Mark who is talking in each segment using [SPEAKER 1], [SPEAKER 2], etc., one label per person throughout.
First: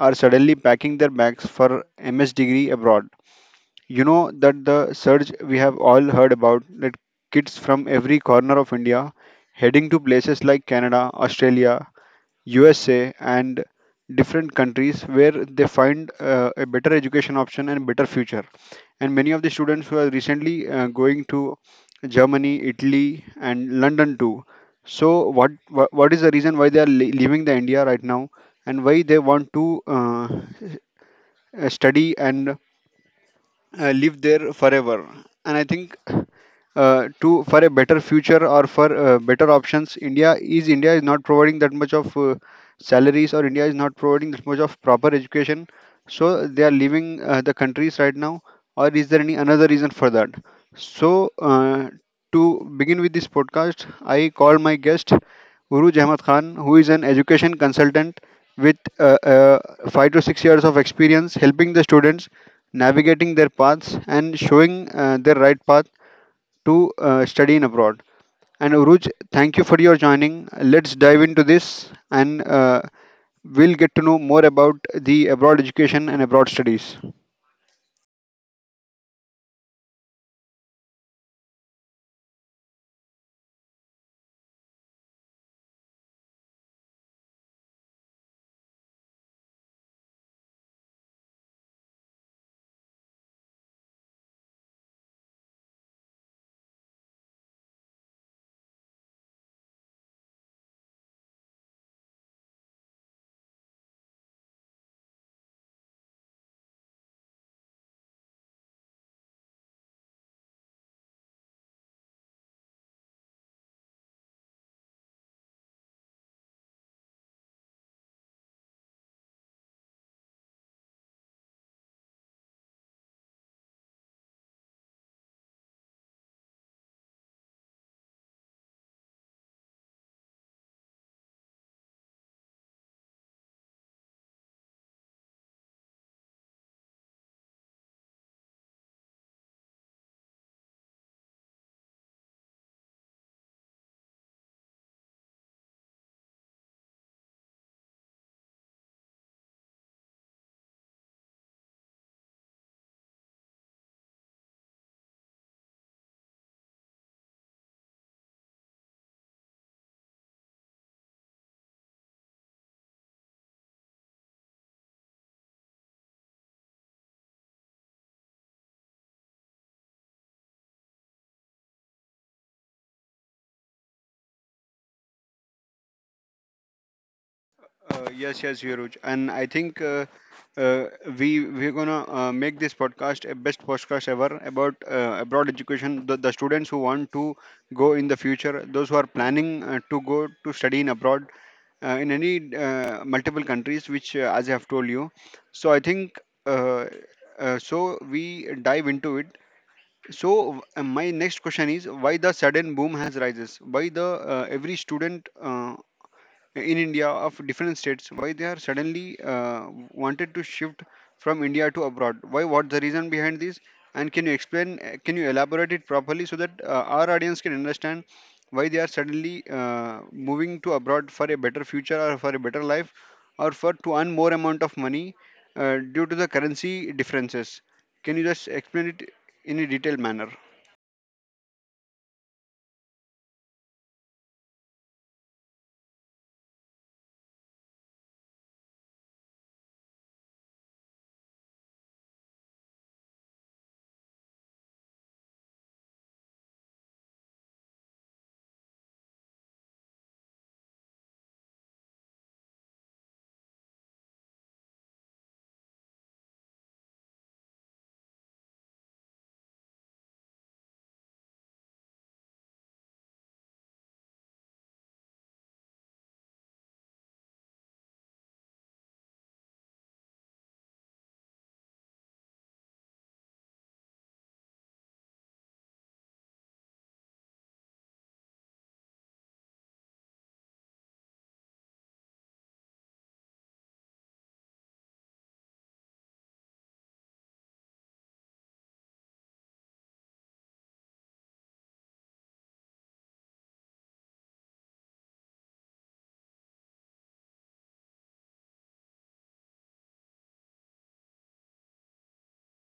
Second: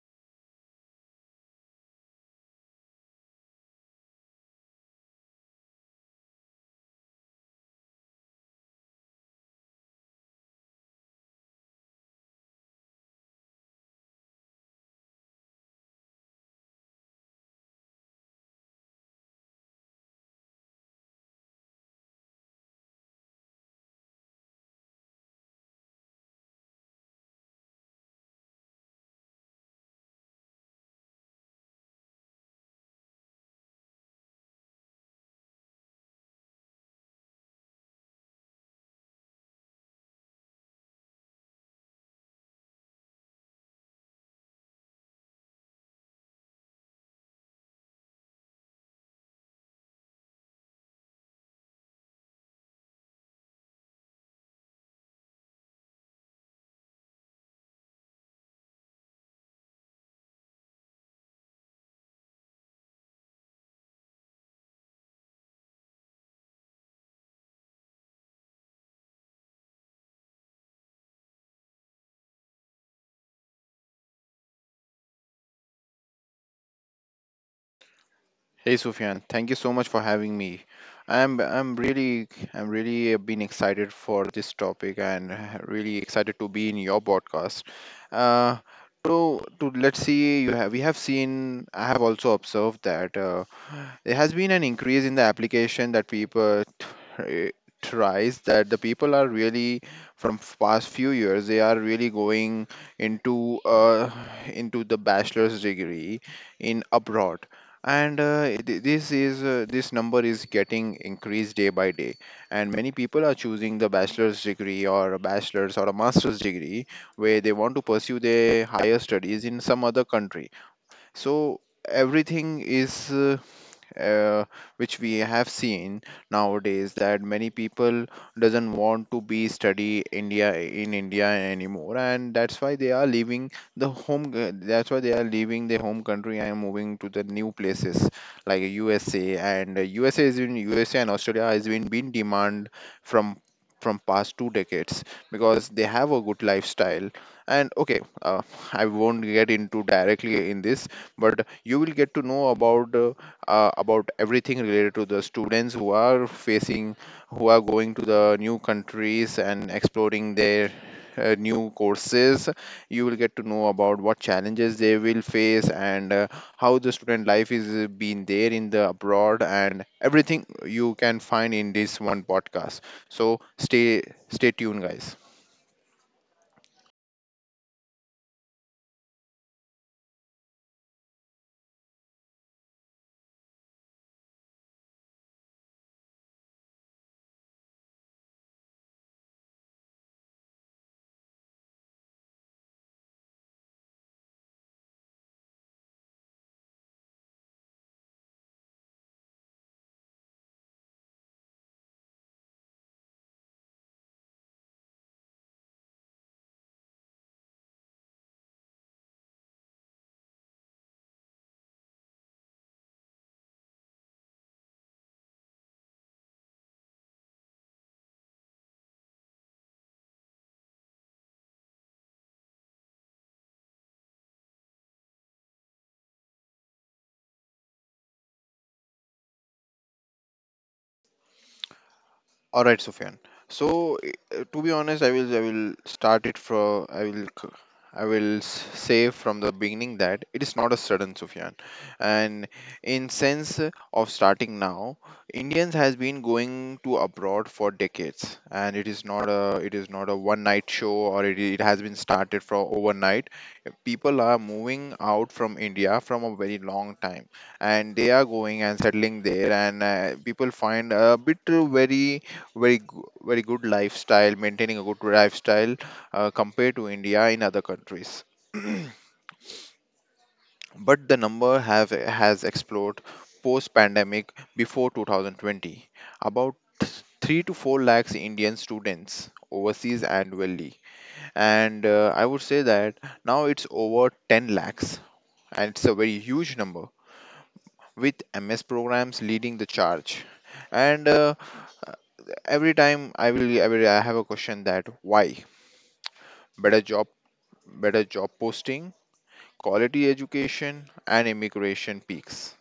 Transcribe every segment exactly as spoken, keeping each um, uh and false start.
[SPEAKER 1] are suddenly packing their bags for M S degree abroad. You know that the surge we have all heard about, that kids from every corner of India heading to places like Canada, Australia, U S A, and different countries where they find uh, a better education option and better future. And many of the students who are recently uh, going to Germany, Italy, and London too. So, what what, what is the reason why they are le- leaving the India right now, and why they want to uh, uh, study and uh, live there forever. And I think uh, to for a better future, or for uh, better options, india is india is not providing that much of uh, salaries, or India is not providing that much of proper education, so they are leaving uh, the countries right now, or is there any another reason for that? So uh, to begin with this podcast, I called my guest Uruj Ahmad Khan, who is an education consultant with uh, uh, five to six years of experience helping the students navigating their paths and showing uh, their right path to uh, study in abroad. And Uruj, thank you for your joining. Let's dive into this, and uh, we'll get to know more about the abroad education and abroad studies.
[SPEAKER 2] Hey Sufyan, thank you so much for having me. I'm I'm really I'm really been excited for this topic and uh, really excited to be in your podcast. Uh, to to Let's see, you have we have seen, I have also observed that. Uh, there has been an increase in the application that people tr- tries that the people are really from f- past few years they are really going into uh, into the bachelor's degree in abroad, and uh, it- th- this is uh, this number is getting increased day by day, and many people are choosing the bachelor's degree or a bachelor's or a master's degree where they want to pursue their higher studies in some other country. So everything is uh, uh, which we have seen nowadays, that many people doesn't want to be study India in India anymore, and that's why they are leaving the home. c- That's why they are leaving their home country and moving to the new places like U S A and uh, U S A is in U S A and Australia has been been demand from from past two decades, because they have a good lifestyle. And okay, uh, I won't get into directly in this, but you will get to know about uh, uh, about everything related to the students who are facing, who are going to the new countries and exploring their uh, new courses. You will get to know about what challenges they will face and uh, how the student life is uh, been there in the abroad, and everything you can find in this one podcast. So stay stay tuned, guys.
[SPEAKER 1] Uh, yes, yes, Viruj. And I think uh, uh, we we're gonna uh, make this podcast a best podcast ever about uh, abroad education. The, the students who want to go in the future, those who are planning uh, to go to study in abroad uh, in any uh, multiple countries, which uh, as I have told you. So I think uh, uh, so we dive into it. So uh, my next question is, why the sudden boom has rises? Why the uh, every student? Uh, in India of different states, why they are suddenly uh, wanted to shift from India to abroad? Why? What's the reason behind this? And can you explain? uh, Can you elaborate it properly so that uh, our audience can understand why they are suddenly uh, moving to abroad for a better future, or for a better life, or for to earn more amount of money uh, due to the currency differences? Can you just explain it in a detailed manner?
[SPEAKER 2] All right, Sufyan. So, uh, to be honest, I will I will start it from, I will c- I will s- say from the beginning that it is not a sudden, Sufyan, and in sense of starting now, Indians has been going to abroad for decades, and it is not a it is not a one night show, or it, it has been started from overnight. People are moving out from India from a very long time, and they are going and settling there, and uh, people find a bit uh, very, very, go- very good lifestyle, maintaining a good lifestyle uh, compared to India in other countries. But the number have has exploded post-pandemic before two thousand twenty. About three to four lakhs Indian students overseas annually, and uh, I would say that now it's over ten lakhs, and it's a very huge number, with MS programs leading the charge. And uh, every time, i will I, will, I have a question that why better job better job posting, quality education, and immigration peaks.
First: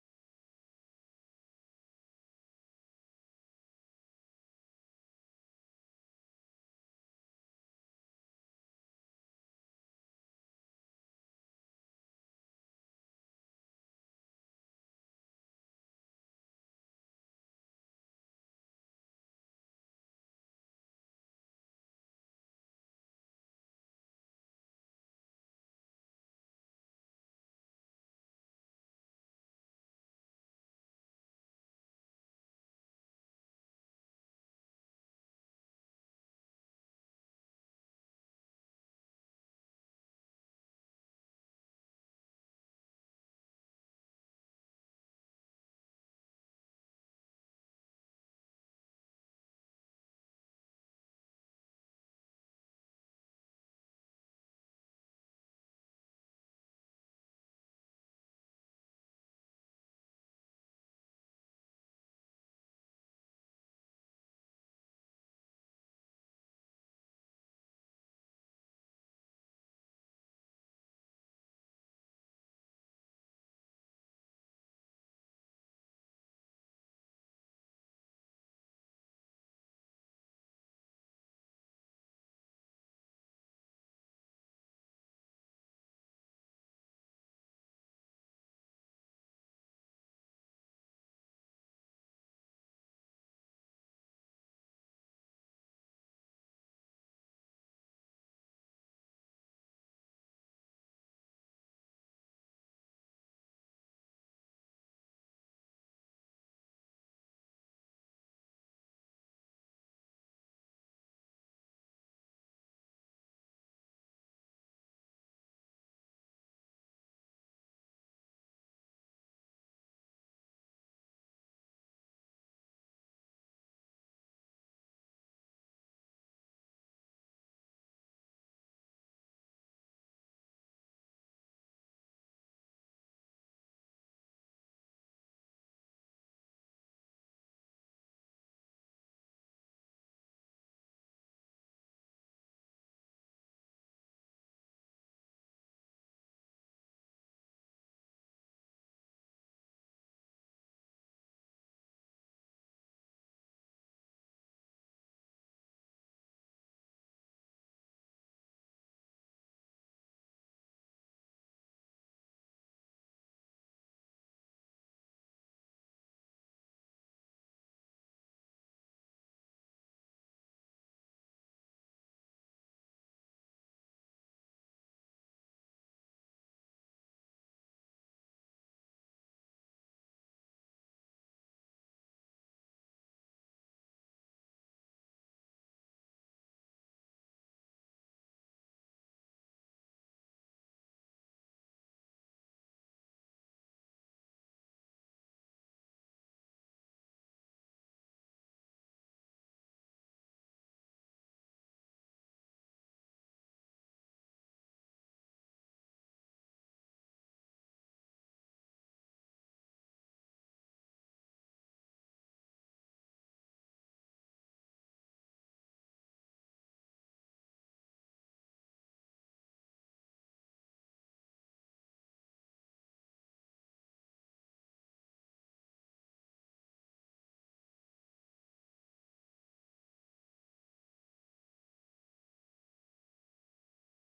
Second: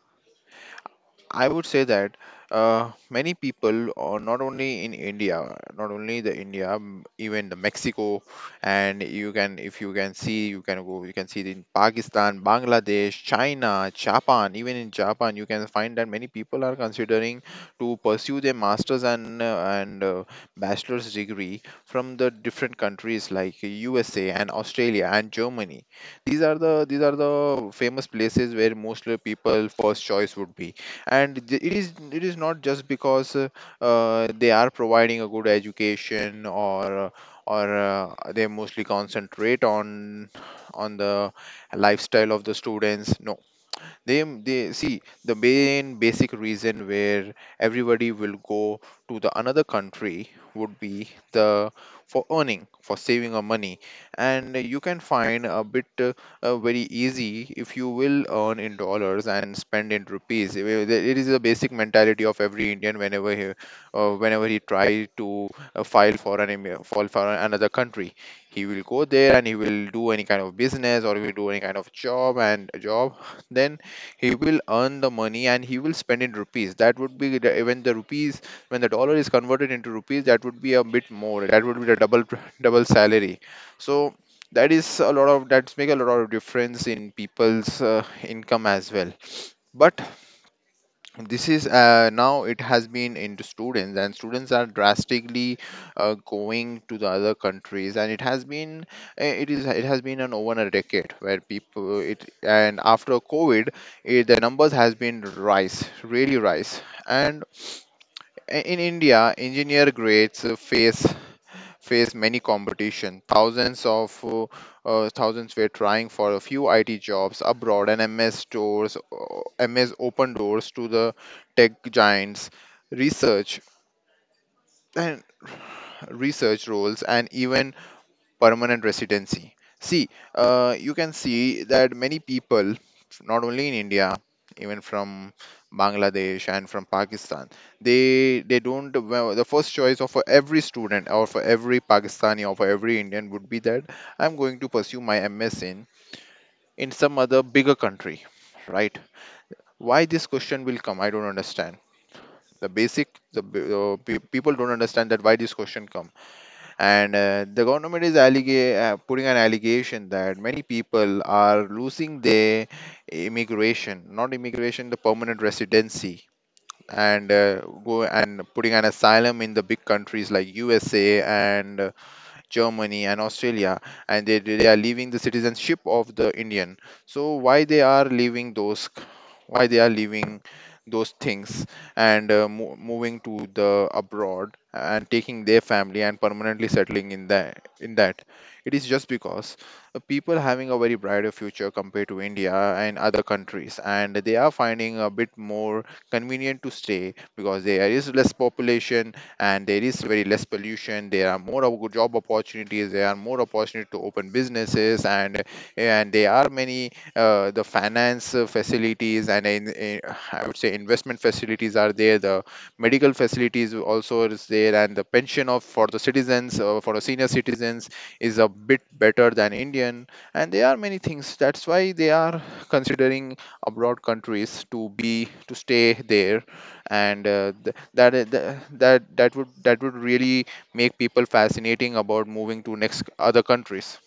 [SPEAKER 2] I would say that uh, many people, or not only in India, not only the India, m- even the Mexico, and you can, if you can see, you can go, you can see it in Pakistan, Bangladesh, China, Japan. Even in Japan, you can find that many people are considering to pursue their masters and uh, and uh, bachelor's degree from the different countries like U S A and Australia and Germany. These are the these are the famous places where mostly people first choice would be. And th- it is it is not just because uh, uh, they are providing a good education, or uh, or uh, they mostly concentrate on on the lifestyle of the students. No, they they see the main basic reason, where everybody will go to the another country would be the, for earning, for saving of money. And you can find a bit uh, uh, very easy. If you will earn in dollars and spend in rupees, it is it is a basic mentality of every Indian whenever he, uh, whenever he try to uh, file for an immi- file for another country, he will go there and he will do any kind of business, or he will do any kind of job, and a job, then he will earn the money and he will spend in rupees, that would be the, when the rupees when the dollar is converted into rupees, that would be a bit more, that would be the double double salary. So that is a lot of that's make a lot of difference in people's uh, income as well. But this is uh, now it has been into students, and students are drastically uh, going to the other countries, and it has been, eh, it is it has been an over a decade where people, it and after COVID, it, the numbers has been rise really rise. And eh, in India, engineer grades face face many competition. Thousands of uh, uh, thousands were trying for a few I T jobs abroad, and M S stores, uh, M S open doors to the tech giants, research and research roles, and even permanent residency. See, uh, you can see that many people, not only in India, even from Bangladesh and from Pakistan, they they don't, well, the first choice of every student, or for every Pakistani, or for every Indian would be that, I'm going to pursue my M S in in some other bigger country, right? Why this question will come? I don't understand. The basic the b- uh, pe- people don't understand that why this question comes. And uh, the government is allega- uh, putting an allegation that many people are losing their immigration, not immigration, the permanent residency, and uh, go and putting an asylum in the big countries like USA, and Germany, and Australia, and they, they are leaving the citizenship of the Indian. So why they are leaving those? Why they are leaving those things, and uh, mo- moving to the abroad and taking their family and permanently settling in that, in that it is just because, uh, people having a very brighter future compared to India and other countries, and they are finding a bit more convenient to stay, because there is less population, and there is very less pollution, there are more of good job opportunities, there are more opportunity to open businesses, and and there are many uh, the finance uh, facilities, and in, in, I would say investment facilities are there, the medical facilities also is there, and the pension of for the citizens, uh, for the senior citizens is a bit better than Indian. And there are many things, that's why they are considering abroad countries to be to stay there. And uh, th- that I- th- that that would that would really make people fascinating about moving to next other countries.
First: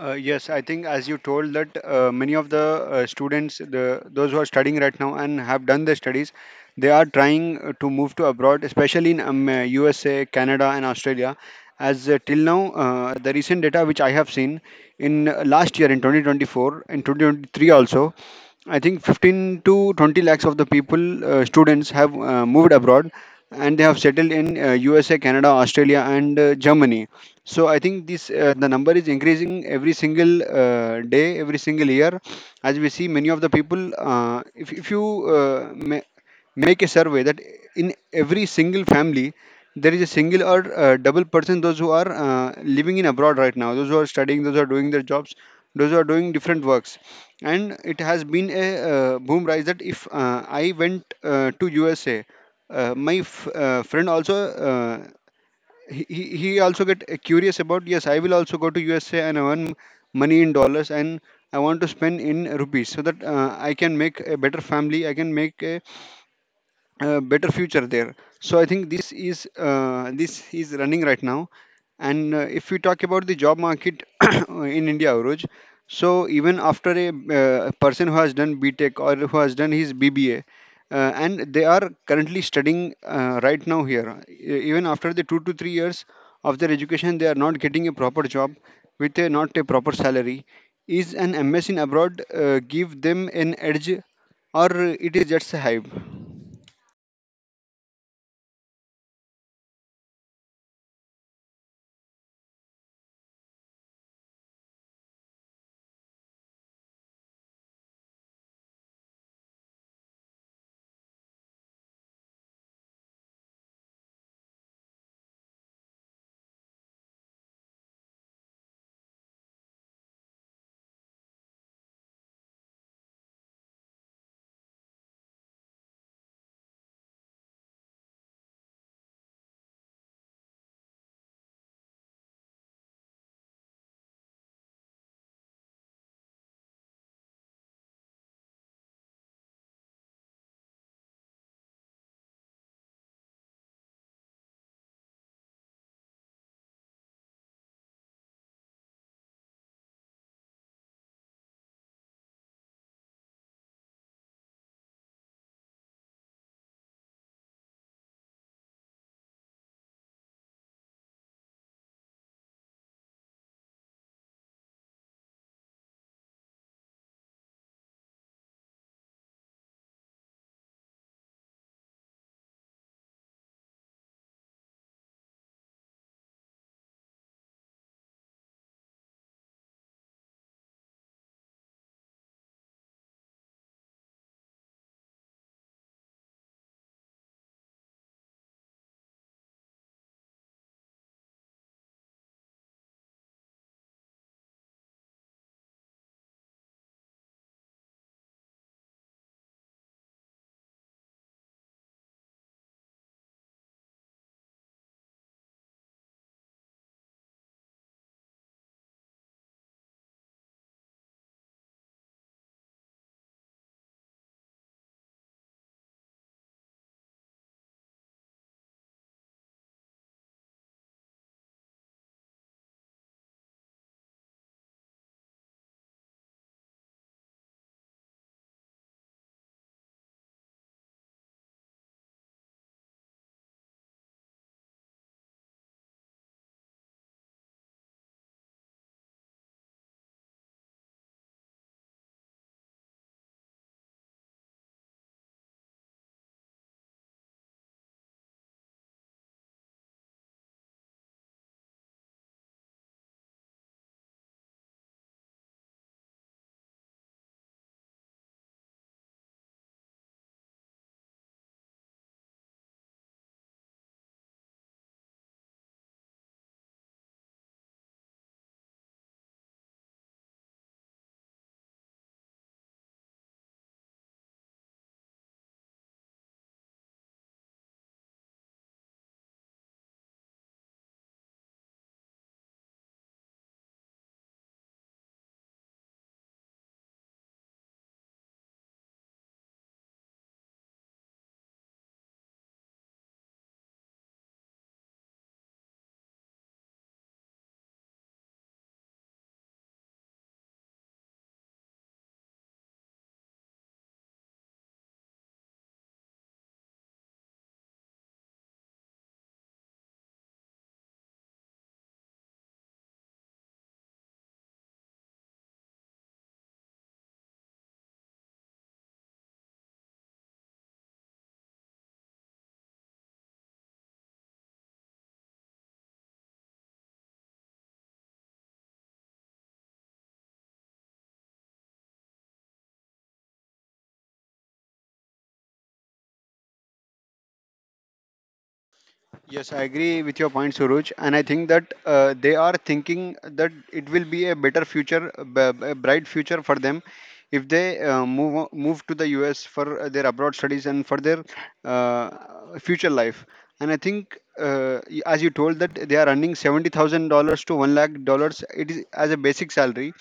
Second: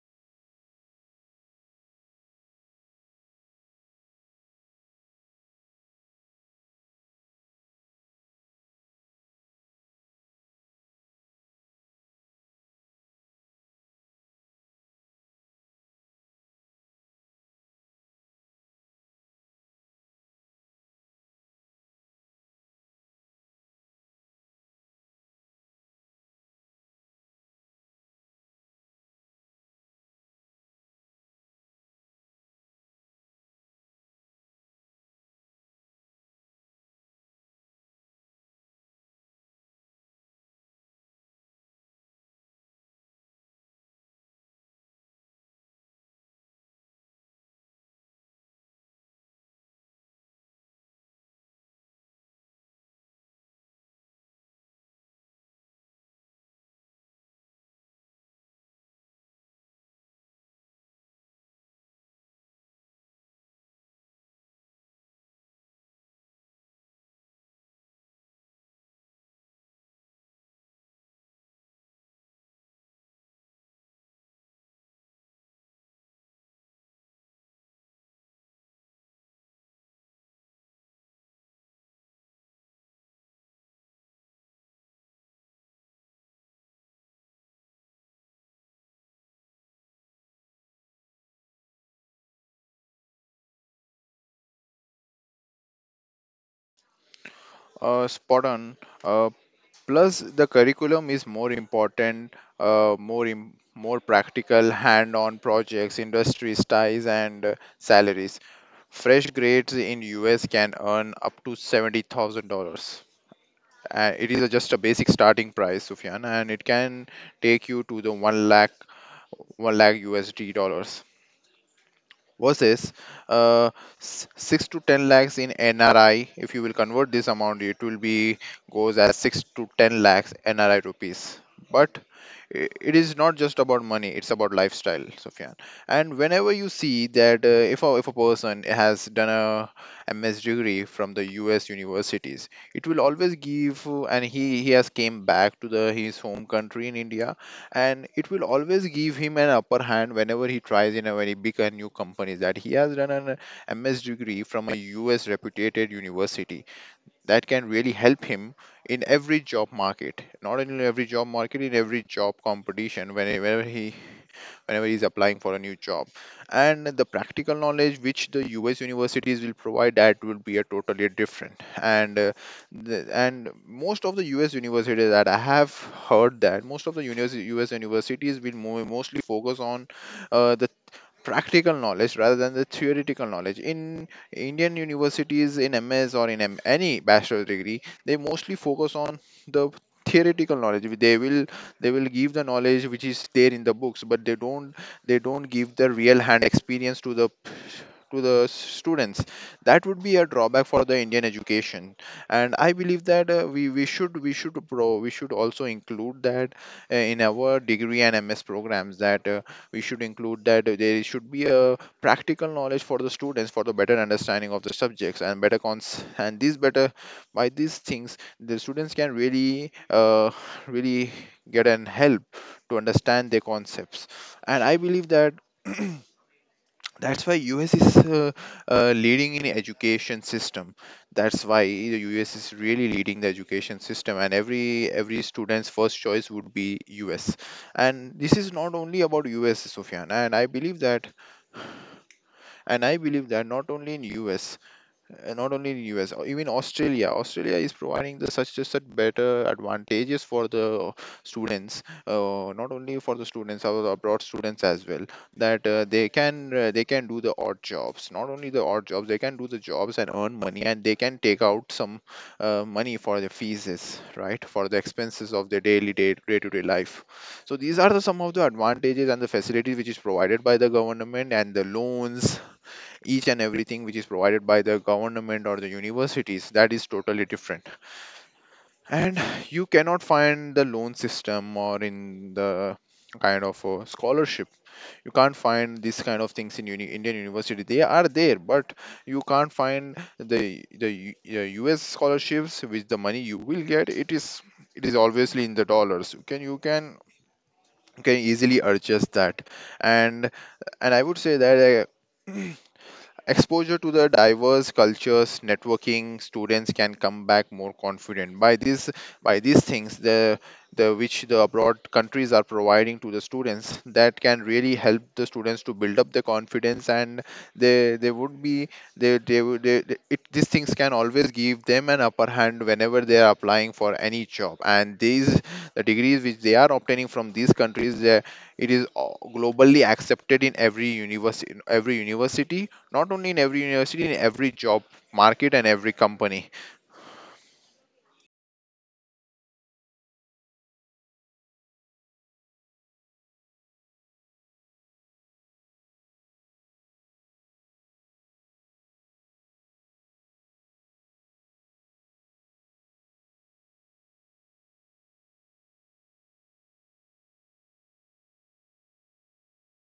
[SPEAKER 1] Uh, yes, I think as you told that uh, many of the uh, students, the those who are studying right now and have done their studies, they are trying uh, to move to abroad, especially in um, uh, U S A, Canada, and Australia. As uh, till now, uh, the recent data which I have seen in uh, last year in twenty twenty-four and twenty twenty-three also, I think fifteen to twenty lakhs of the people, uh, students, have uh, moved abroad, and they have settled in uh, U S A, Canada, Australia, and uh, Germany. So I think this uh, the number is increasing every single uh, day, every single year, as we see many of the people. Uh, if if you uh, ma- make a survey that in every single family there is a single or uh, double person, those who are uh, living in abroad right now, those who are studying, those who are doing their jobs, those who are doing different works. And it has been a uh, boom rise that if uh, I went uh, to U S A, uh, my f- uh, friend also. Uh, he he he also get uh, curious about, yes, I will also go to USA and earn money in dollars, and I want to spend in rupees so that uh, I can make a better family, I can make a a better future there. So I think this is uh, this is running right now. And uh, if we talk about the job market in India, Aruj, so even after a, uh, person who has done BTech or who has done his B B A, uh, and they are currently studying uh, right now here, e- even after the two to three years of their education, they are not getting a proper job with a not a proper salary. Is an M S in abroad uh, give them an edge, or it is just a hype?
[SPEAKER 2] Uh, spot on. Uh, Plus the curriculum is more important, uh, more im- more practical, hand on projects, industries ties, and uh, salaries. Fresh grades in US can earn up to seventy thousand dollars. Uh, it is a- just a basic starting price, Sufyan, and it can take you to the one lakh, one lakh USD dollars, versus uh, s- six to ten lakhs in N R I. If you will convert this amount, it will be goes as six to ten lakhs N R I rupees. But i- it is not just about money, it's about lifestyle, Sufyan. And whenever you see that, uh, if, a, if a person has done a MS degree from the US universities, it will always give, uh, and he he has came back to the his home country in India, and it will always give him an upper hand whenever he tries in a very big and new company, that he has done an MS degree from a US reputed university, that can really help him in every job market, not only in every job market, in every job competition, whenever he whenever he's applying for a new job. And the practical knowledge which the US universities will provide, that will be a totally different. And uh, the, and most of the US universities that I have heard, that most of the universe- US universities will mo- mostly focus on, uh, the practical knowledge rather than the theoretical knowledge. In Indian universities, in MS or in M- any bachelor's degree, they mostly focus on the theoretical knowledge. They will they will give the knowledge which is there in the books, but they don't they don't give the real hand experience to the, to the students. That would be a drawback for the Indian education. And I believe that uh, we we should we should pro we should also include that, uh, in our degree and MS programs, that uh, we should include, that there should be a practical knowledge for the students, for the better understanding of the subjects and better cons, and these better, by these things, the students can really uh, really get an help to understand their concepts. And I believe that, that's why US is uh, uh, leading in education system. That's why the US is really leading the education system, and every every student's first choice would be US. And this is not only about US, Sufyan, and I believe that, and I believe that not only in us uh, not only in U S, or even Australia. Australia is providing the such just such better advantages for the students, uh, not only for the students, our abroad students as well, that uh, they can uh, they can do the odd jobs. Not only the odd jobs, they can do the jobs and earn money, and they can take out some uh, money for their fees, right, for the expenses of their daily day day to day life. So these are the some of the advantages and the facilities which is provided by the government and the loans, each and everything which is provided by the government or the universities, that is totally different. And you cannot find the loan system or in the kind of a scholarship. You can't find these kind of things in uni- Indian university. They are there, but you can't find the the U- uh, US scholarships. With the money you will get, it is it is obviously in the dollars. You can you can you can easily adjust that. And and I would say that uh, Exposure to the diverse cultures, networking, students can come back more confident. By these by these things, the the which the abroad countries are providing to the students, that can really help the students to build up their confidence. And they they would be they they, would- they, they it, these things can always give them an upper hand whenever they are applying for any job. And these the degrees which they are obtaining from these countries, they, it is uh, globally accepted in every university every university. Not only in every university, in every job market and every company.
[SPEAKER 1] Yes, I agree with your point, Suruj, and I think that uh, they are thinking that it will be a better future, a b- a bright future for them if they uh, move o- move to the U S for uh, their abroad studies and for their uh, future life. And I think, uh, y- as you told, that they are earning seventy thousand dollars to one lakh dollars. It is as a basic salary.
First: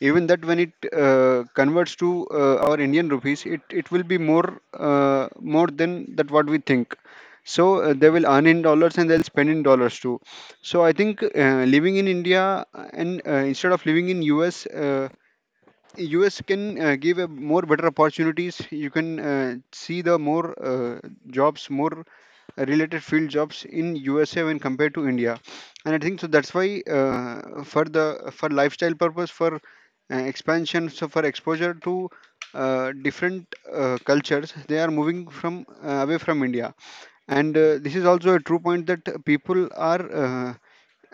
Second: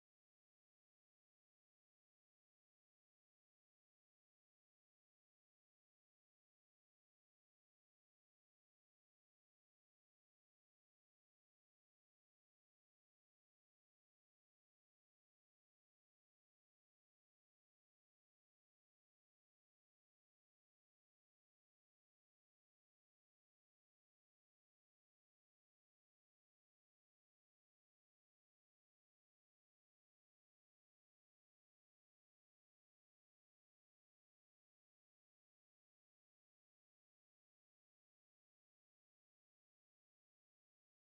[SPEAKER 1] Even that, when it uh, converts to uh, our Indian rupees, it, it will be more uh, more than that what we think, so uh, they will earn in dollars, and they'll spend in dollars too. So I think uh, living in India, and uh, instead of living in us, uh, U S can uh, give a more better opportunities. You can uh, see the more uh, jobs, more related field jobs in U S A when compared to India, and I think so. That's why uh, for the for lifestyle purpose, for uh, expansion, so for exposure to uh, different uh, cultures, they are moving from uh, away from India. And uh, this is also a true point that people are. Uh,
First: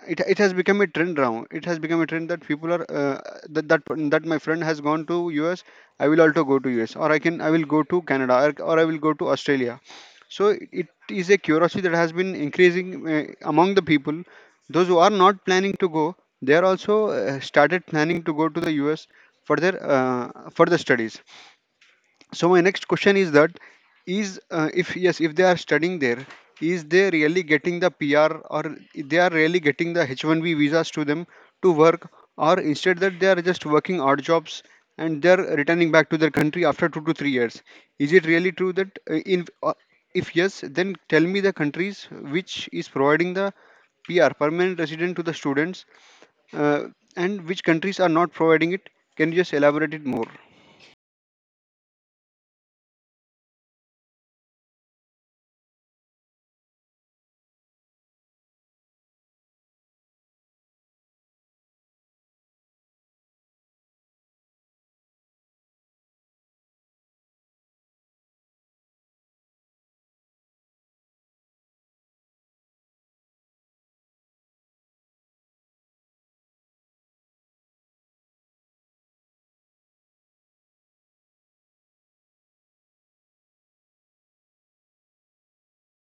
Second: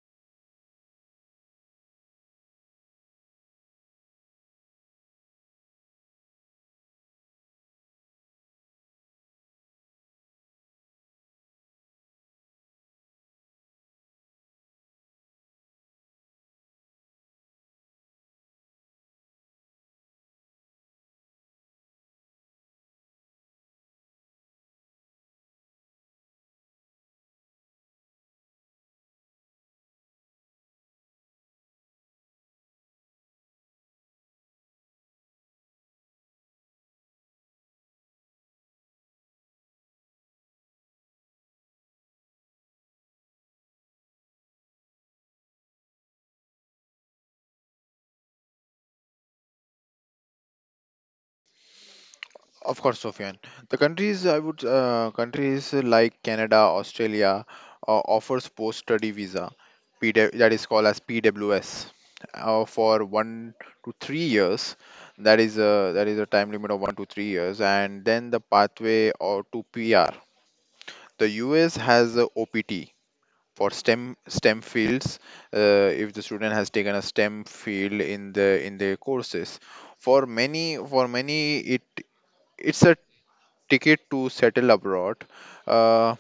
[SPEAKER 1] it it has become a trend now. It has become a trend that people are uh, that that that my friend has gone to U S. I will also go to U S, or I can I will go to Canada, or, or I will go to Australia. So it is a curiosity that has been increasing uh, among the people. Those who are not planning to go, they are also uh, started planning to go to the U S for their uh, for the studies. So my next question is that is uh, if yes, if they are studying there, is they really getting the pr, or they are really getting the H one B visas to them to work, or instead that they are just working odd jobs and they are returning back to their country after two to three years? Is it really true that uh, in uh, if yes, then tell me the countries which is providing the pr, permanent resident, to the students, uh, and which countries are not providing it? Can you just elaborate it more?
[SPEAKER 2] Of course, Sofian. The countries I would uh, countries like Canada, Australia, uh, offers post-study visa, P W, that is called as P W S, uh, for one to three years. That is a that is a time limit of one to three years, and then the pathway or to PR. The US has a OPT, for STEM STEM fields, uh, if the student has taken a STEM field in the in their courses. For many for many it it's a ticket to settle abroad. Uh,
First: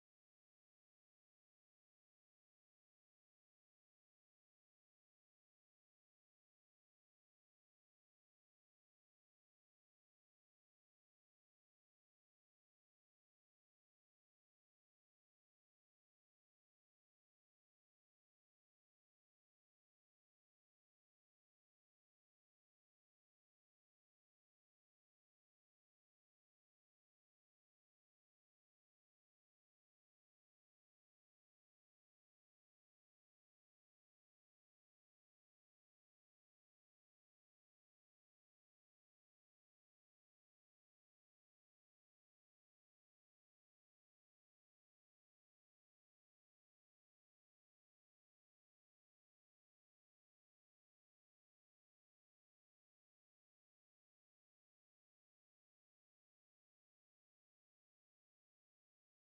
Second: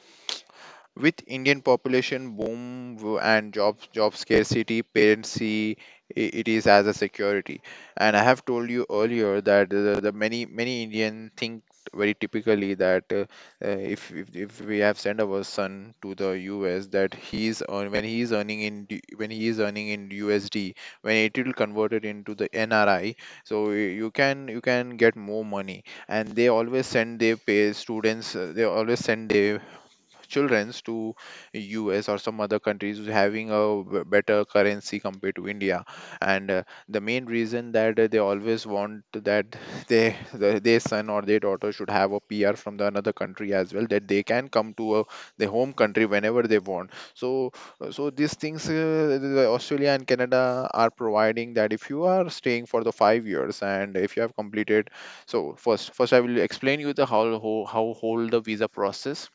[SPEAKER 2] with Indian population boom, w- and job job scarcity, parents see, i- it is as a security. And I have told you earlier that the, the many many Indian think very typically that uh, uh, if, if if we have sent our son to the U S, that he's earn when he is earning in D- when he is earning in U S D, when it will convert it into the N R I, so y- you can you can get more money. And they always send their pay students. uh, They always send their childrens to U S or some other countries who's having a b- better currency compared to India. And uh, the main reason that uh, they always want that they the, their son or their daughter should have a P R from the another country as well, that they can come to a, their home country whenever they want. So uh, so these things, uh, the Australia and Canada are providing, that if you are staying for the five years and if you have completed. So first first I will explain you the how how, how hold the visa process,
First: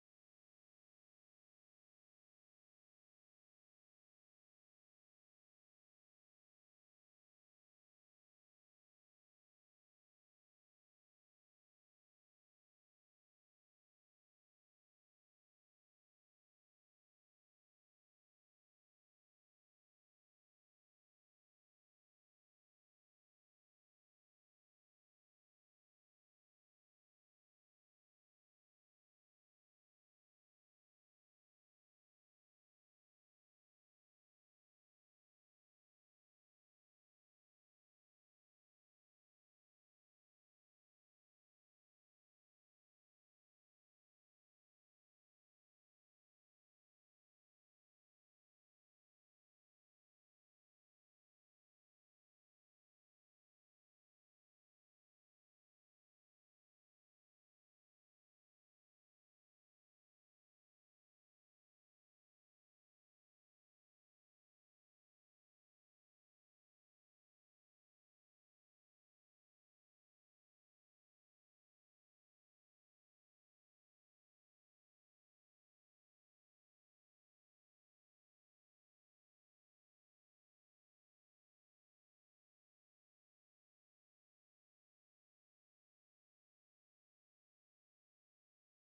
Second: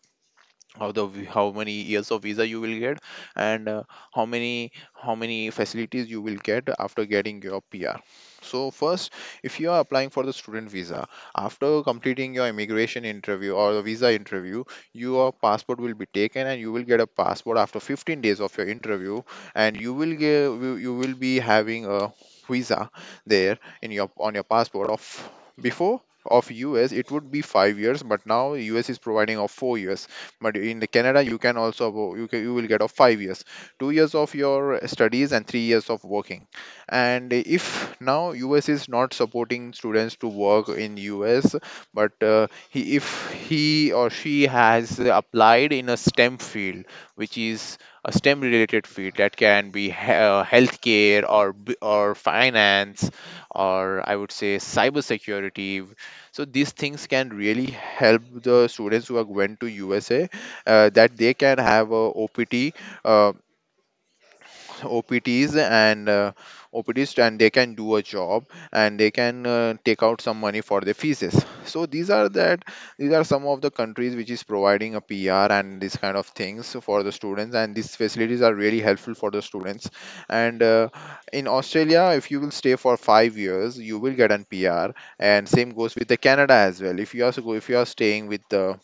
[SPEAKER 2] how the vi- how many years of visa you will get, and uh, how many how many facilities you will get after getting your PR. So first, if you are applying for the student visa, after completing your immigration interview or the visa interview, your passport will be taken and you will get a passport after fifteen days of your interview. And you will get you you will be having a visa there in your on your passport. Of before, of U S, it would be five years, but now U S is providing of four years. But in the Canada, you can also abo- you, can, you will get of five years, two years of your studies and three years of working. And if, now US is not supporting students to work in US, but uh, he, if he or she has applied in a stem field which is a STEM related field, that can be he- uh, healthcare or b- or finance, or I would say cybersecurity. So these things can really help the students who are going to U S A, uh, that they can have a O P T, uh, O P Ts and uh, O P Ts, and they can do a job and they can uh, take out some money for their fees. So these are that these are some of the countries which is providing a P R and this kind of things for the students, and these facilities are really helpful for the students. And uh, in Australia, if you will stay for five years, you will get an P R, and same goes with the Canada as well. If you also go if you are staying with the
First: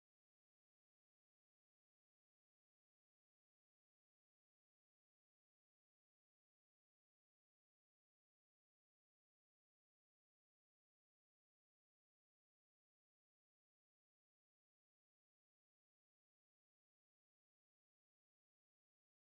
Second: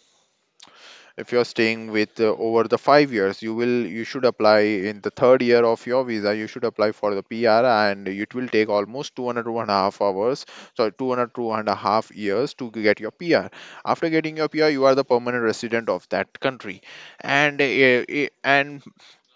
[SPEAKER 2] if you're staying with uh, Over the five years, you will you should apply in the third year of your visa. You should apply for the P R and it will take almost two hundred one and a half hours, so two hundred two and a half years to get your P R. After getting your P R, you are the permanent resident of that country. And uh, uh, and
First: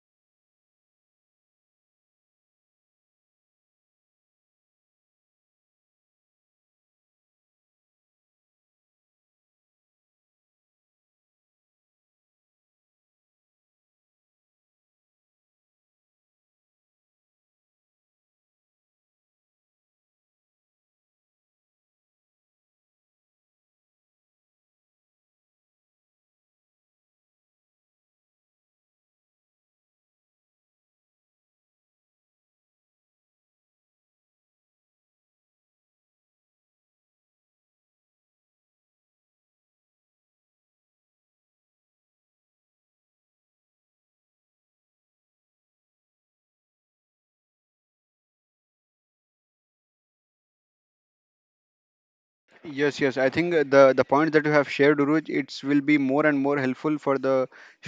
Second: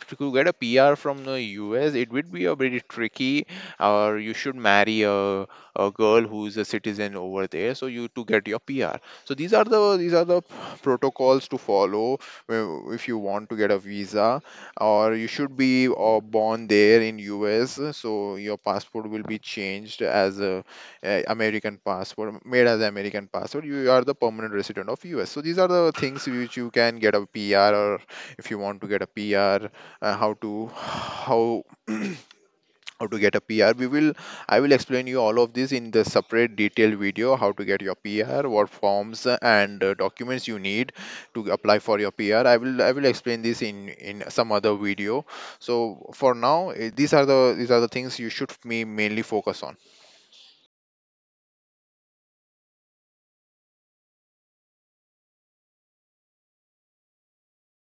[SPEAKER 2] to get a P R from the U S, it would be a bit tricky. Or you should marry a, a girl who's a citizen over there, so you to get your P R. So these are the these are the protocols to follow, uh, if you want to get a visa. Or you should be uh, born there in U S, so your passport will be changed as a, uh American passport, made as American passport. You are the permanent resident of U S. So these are the things which you can get a P R, or if you want to get a P R, uh, how to how how to get a P R. We will I will explain you all of this in the separate detailed video how to get your P R, what forms uh, and uh, documents you need to apply for your P R. I will I will explain this in in some other video. So for now, eh, these are the these are the things you should me mainly focus on.
[SPEAKER 1] Yes, yes. I think uh, the the point that you have shared, Uruj, it's will be more and more helpful for the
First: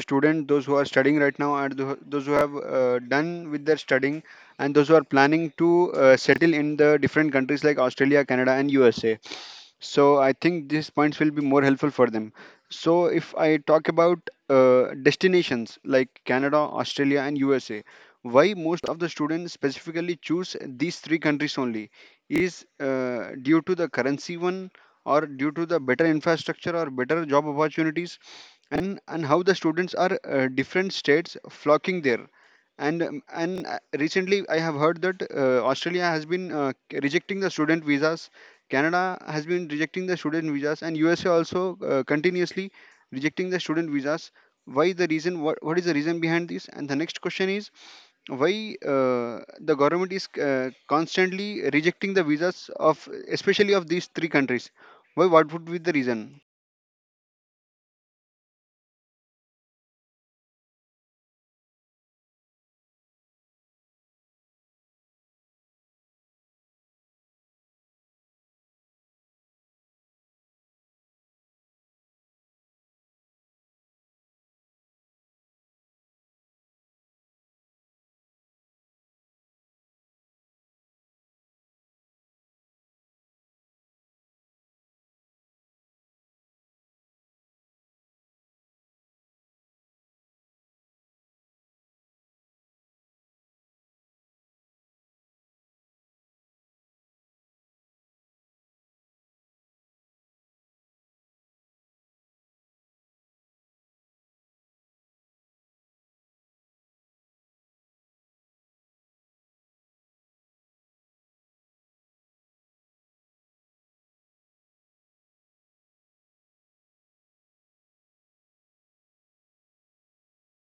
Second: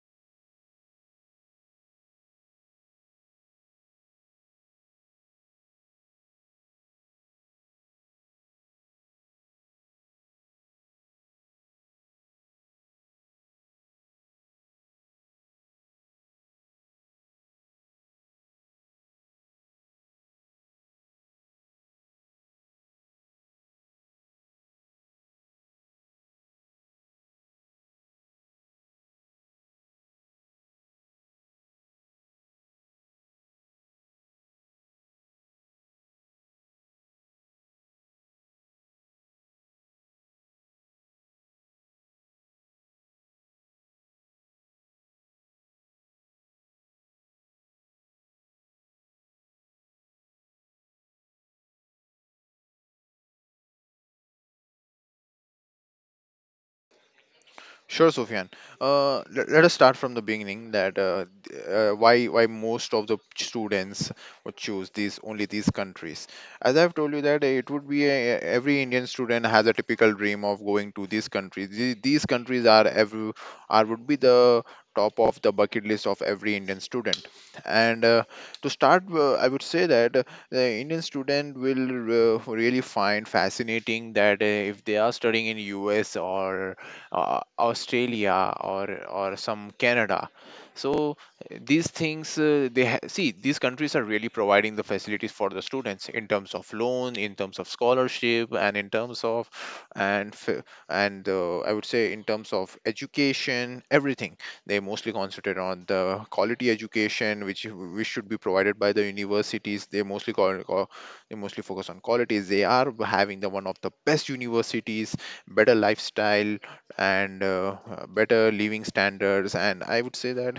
[SPEAKER 1] student, those who are studying right now, and tho- those who have uh, done with their studying, and those who are planning to uh, settle in the different countries like Australia, Canada, and U S A. So I think these points will be more helpful for them. So if I talk about uh, destinations like Canada, Australia, and USA, why most of the students specifically choose these three countries only? Is uh, due to the currency one, or due to the better infrastructure or better job opportunities? And and how the students are uh, different states flocking there? And um, and uh, recently I have heard that uh, Australia has been uh, rejecting the student visas, Canada has been rejecting the student visas, and U S A also uh, continuously rejecting the student visas. Why the reason? What what is the reason behind this? And the next question is, why uh, the government is uh, constantly rejecting the visas of, especially of these three countries. Why? What would be the reason?
[SPEAKER 2] Sure, Sufyan. Uh, let, let us start from the beginning, that uh, th- uh, why why most of the students would choose these only these countries. As I've told you that it would be a, every Indian student has a typical dream of going to these countries. These, these countries are every, are would be the top of the bucket list of every Indian student. And uh, to start, uh, I would say that uh, the Indian student will uh, really find fascinating that uh, if they are studying in U S, or uh, Australia, or or some Canada. So uh, these things, uh, they ha- see, these countries are really providing the facilities for the students in terms of loan, in terms of scholarship, and in terms of, and f- and uh, I would say in terms of education, everything. They mostly concentrate on the quality education, which which should be provided by the universities. They mostly call, call they mostly focus on qualities. They are having the one of the best universities, better lifestyle, and uh, uh, better living standards, and I would say that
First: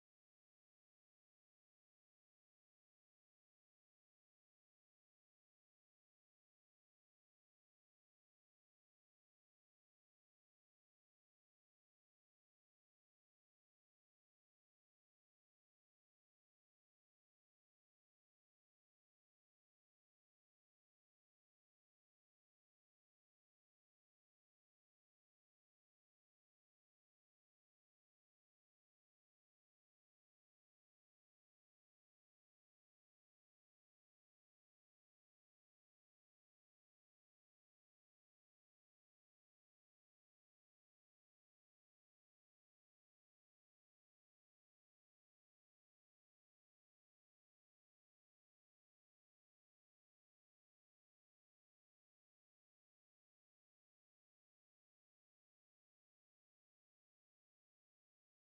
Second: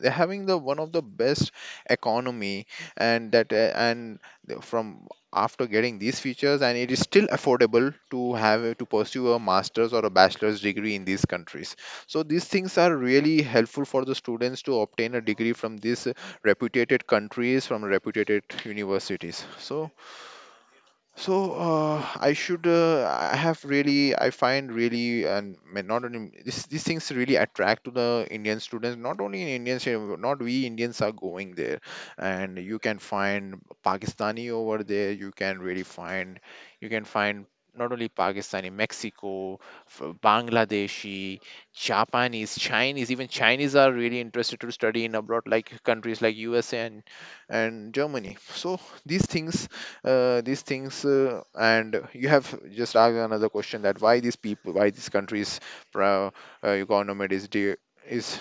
[SPEAKER 2] they're having the one of the best economy, and that uh, and the- from after getting these features, and it is still affordable to have a- to pursue a master's or a bachelor's degree in these countries. So these things are really helpful for the students to obtain a degree from these uh, reputed countries, from reputed universities. So so uh, I should uh, I have really I find really and may not only this these things really attract to the Indian students. Not only in Indians, uh, not we Indians are going there. And you can find Pakistani over there, you can really find you can find not only Pakistani, Mexico, f- Bangladeshi, Japanese, Chinese. Even Chinese are really interested to study in abroad, like countries like U S A and and Germany. So these things uh, these things uh, and you have just asked another question, that why these people, why these countries uh, uh, economy is de- is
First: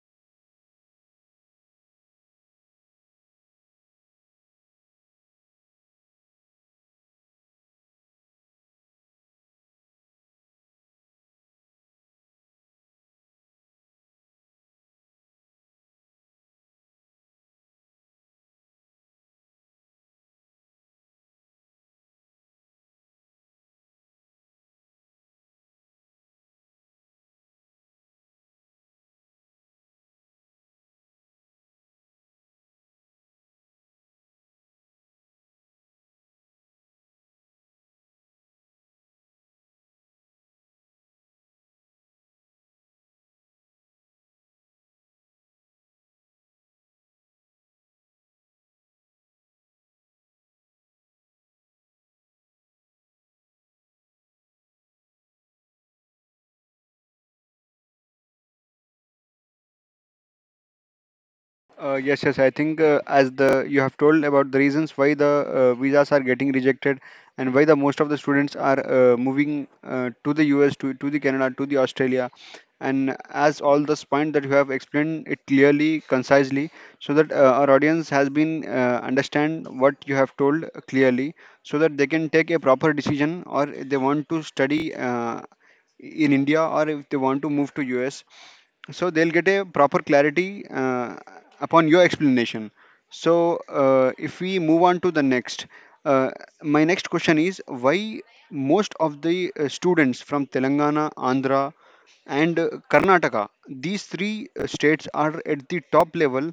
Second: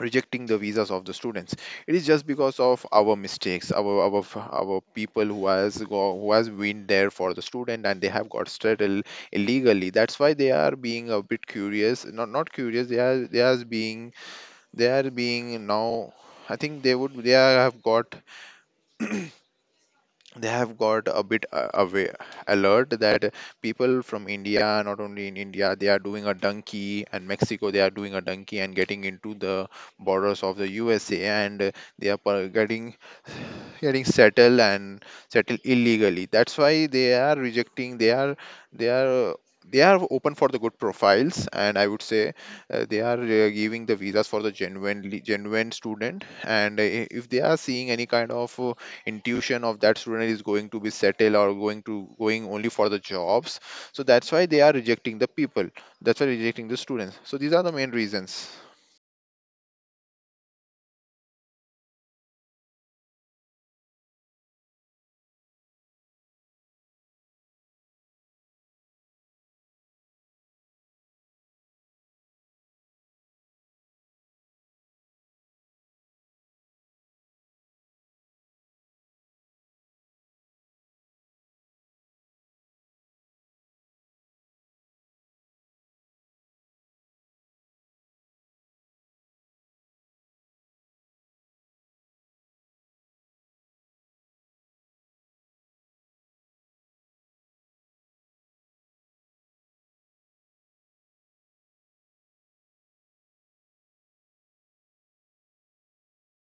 [SPEAKER 2] rejecting the visas of the students. It is just because of our mistakes, our our f- our people who has go, who has been there for the student and they have got settled illegally. That's why they are being a bit curious, not not curious, they are they are being, they are being now I think, they would they are, have got they have got a bit uh, away alert, that people from India, not only in India, they are doing a donkey, and Mexico, they are doing a donkey and getting into the borders of the USA, and uh, they are per- getting getting settled and settled illegally. That's why they are rejecting, they are they are uh, they are open for the good profiles. And I would say, uh, they are uh, giving the visas for the genuinely genuine student, and uh, if they are seeing any kind of uh, intuition of that student is going to be settled, or going to going only for the jobs, so that's why they are rejecting the people, that's why rejecting the students. So these are the main reasons.
[SPEAKER 1] Uh, yes, yes. I think uh, as the you have told about the reasons why the uh, visas are getting rejected, and why the most of the students are uh, moving uh, to the U S, to to the Canada, to the Australia, and as all this point that you have explained it clearly, concisely, so that uh, our audience has been uh, understand what you have told clearly, so that they can take a proper decision, or if they want to study uh, in India, or if they want to move to U S, so they'll get a proper clarity uh, upon your explanation. So uh, if we move on to the next, uh, my next question is, why most of the uh, students from Telangana, Andhra, and uh, Karnataka, these three uh, states are at the top level?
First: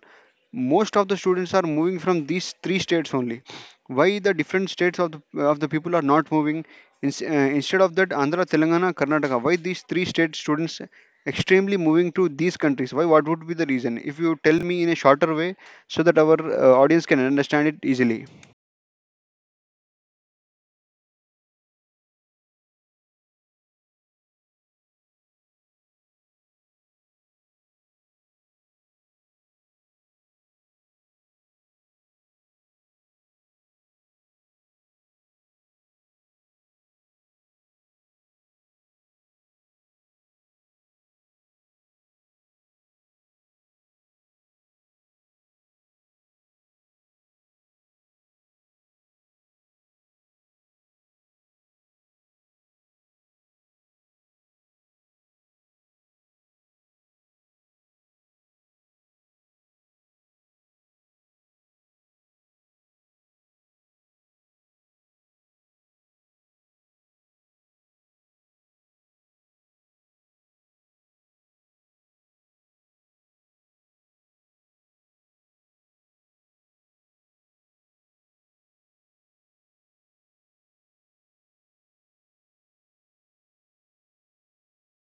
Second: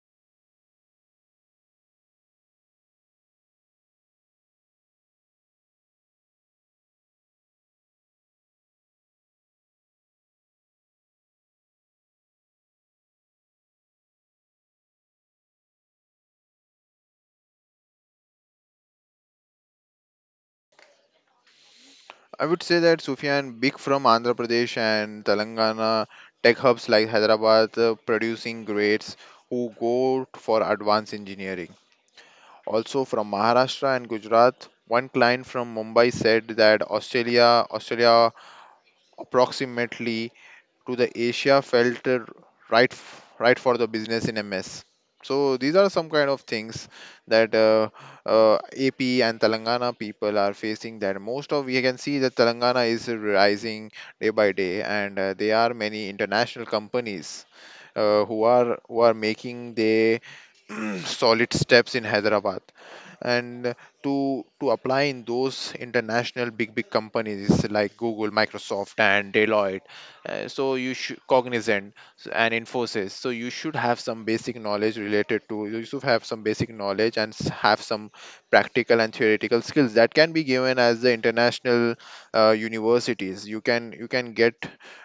[SPEAKER 1] Most of the students are moving from these three states only. Why the different states of the, of the people are not moving? Ins- uh, Instead of that, Andhra, Telangana, Karnataka, why these three state students extremely moving to these countries? Why? What would be the reason if you tell me in a shorter way, so that our uh, audience can understand it easily?
[SPEAKER 2] I would say that, Sufyan, big from Andhra Pradesh and Telangana, tech hubs like Hyderabad, uh, producing grades who go for advanced engineering. Also from Maharashtra and Gujarat. One client from Mumbai said that Australia, australia approximately to the Asia, felt uh, right f- right for the business in M S. So these are some kind of things that uh, uh, A P and Telangana people are facing. That most of you can see that Telangana is rising day by day, and uh, there are many international companies, uh, who are who are making the solid steps in Hyderabad, and to to apply in those international big big companies like Google, Microsoft, and Deloitte. Uh, so you should Cognizant, s- and Infosys. So you should have some basic knowledge related to. You should have some basic knowledge and s- Have some practical and theoretical skills that can be given as the international, uh, universities. You can you can get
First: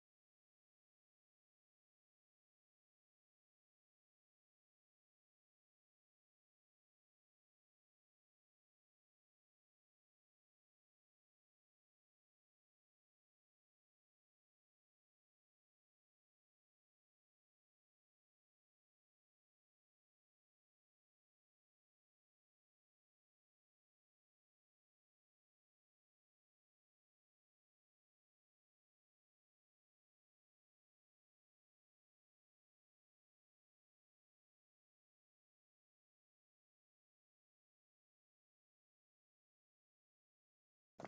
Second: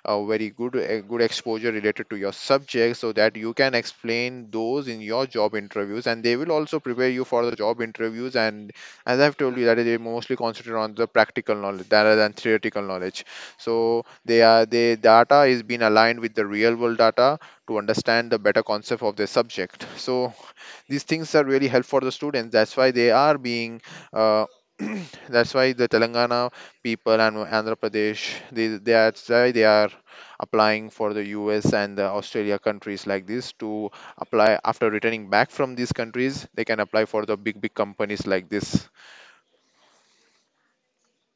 [SPEAKER 2] a very good a good exposure related to your subject, so that you can explain those in your job interviews, and they will also prepare you for the job interviews. And as I've told you, that they mostly concentrate on the practical knowledge rather than theoretical knowledge, so they are, the data is being aligned with the real world data to understand the better concept of the subject. So these things are really helpful for the students. That's why they are being, uh, that's why the Telangana people and Andhra Pradesh, they they are that's why they are applying for the US and the Australia countries like this. To apply, after returning back from these countries, they can apply for the big big companies like this.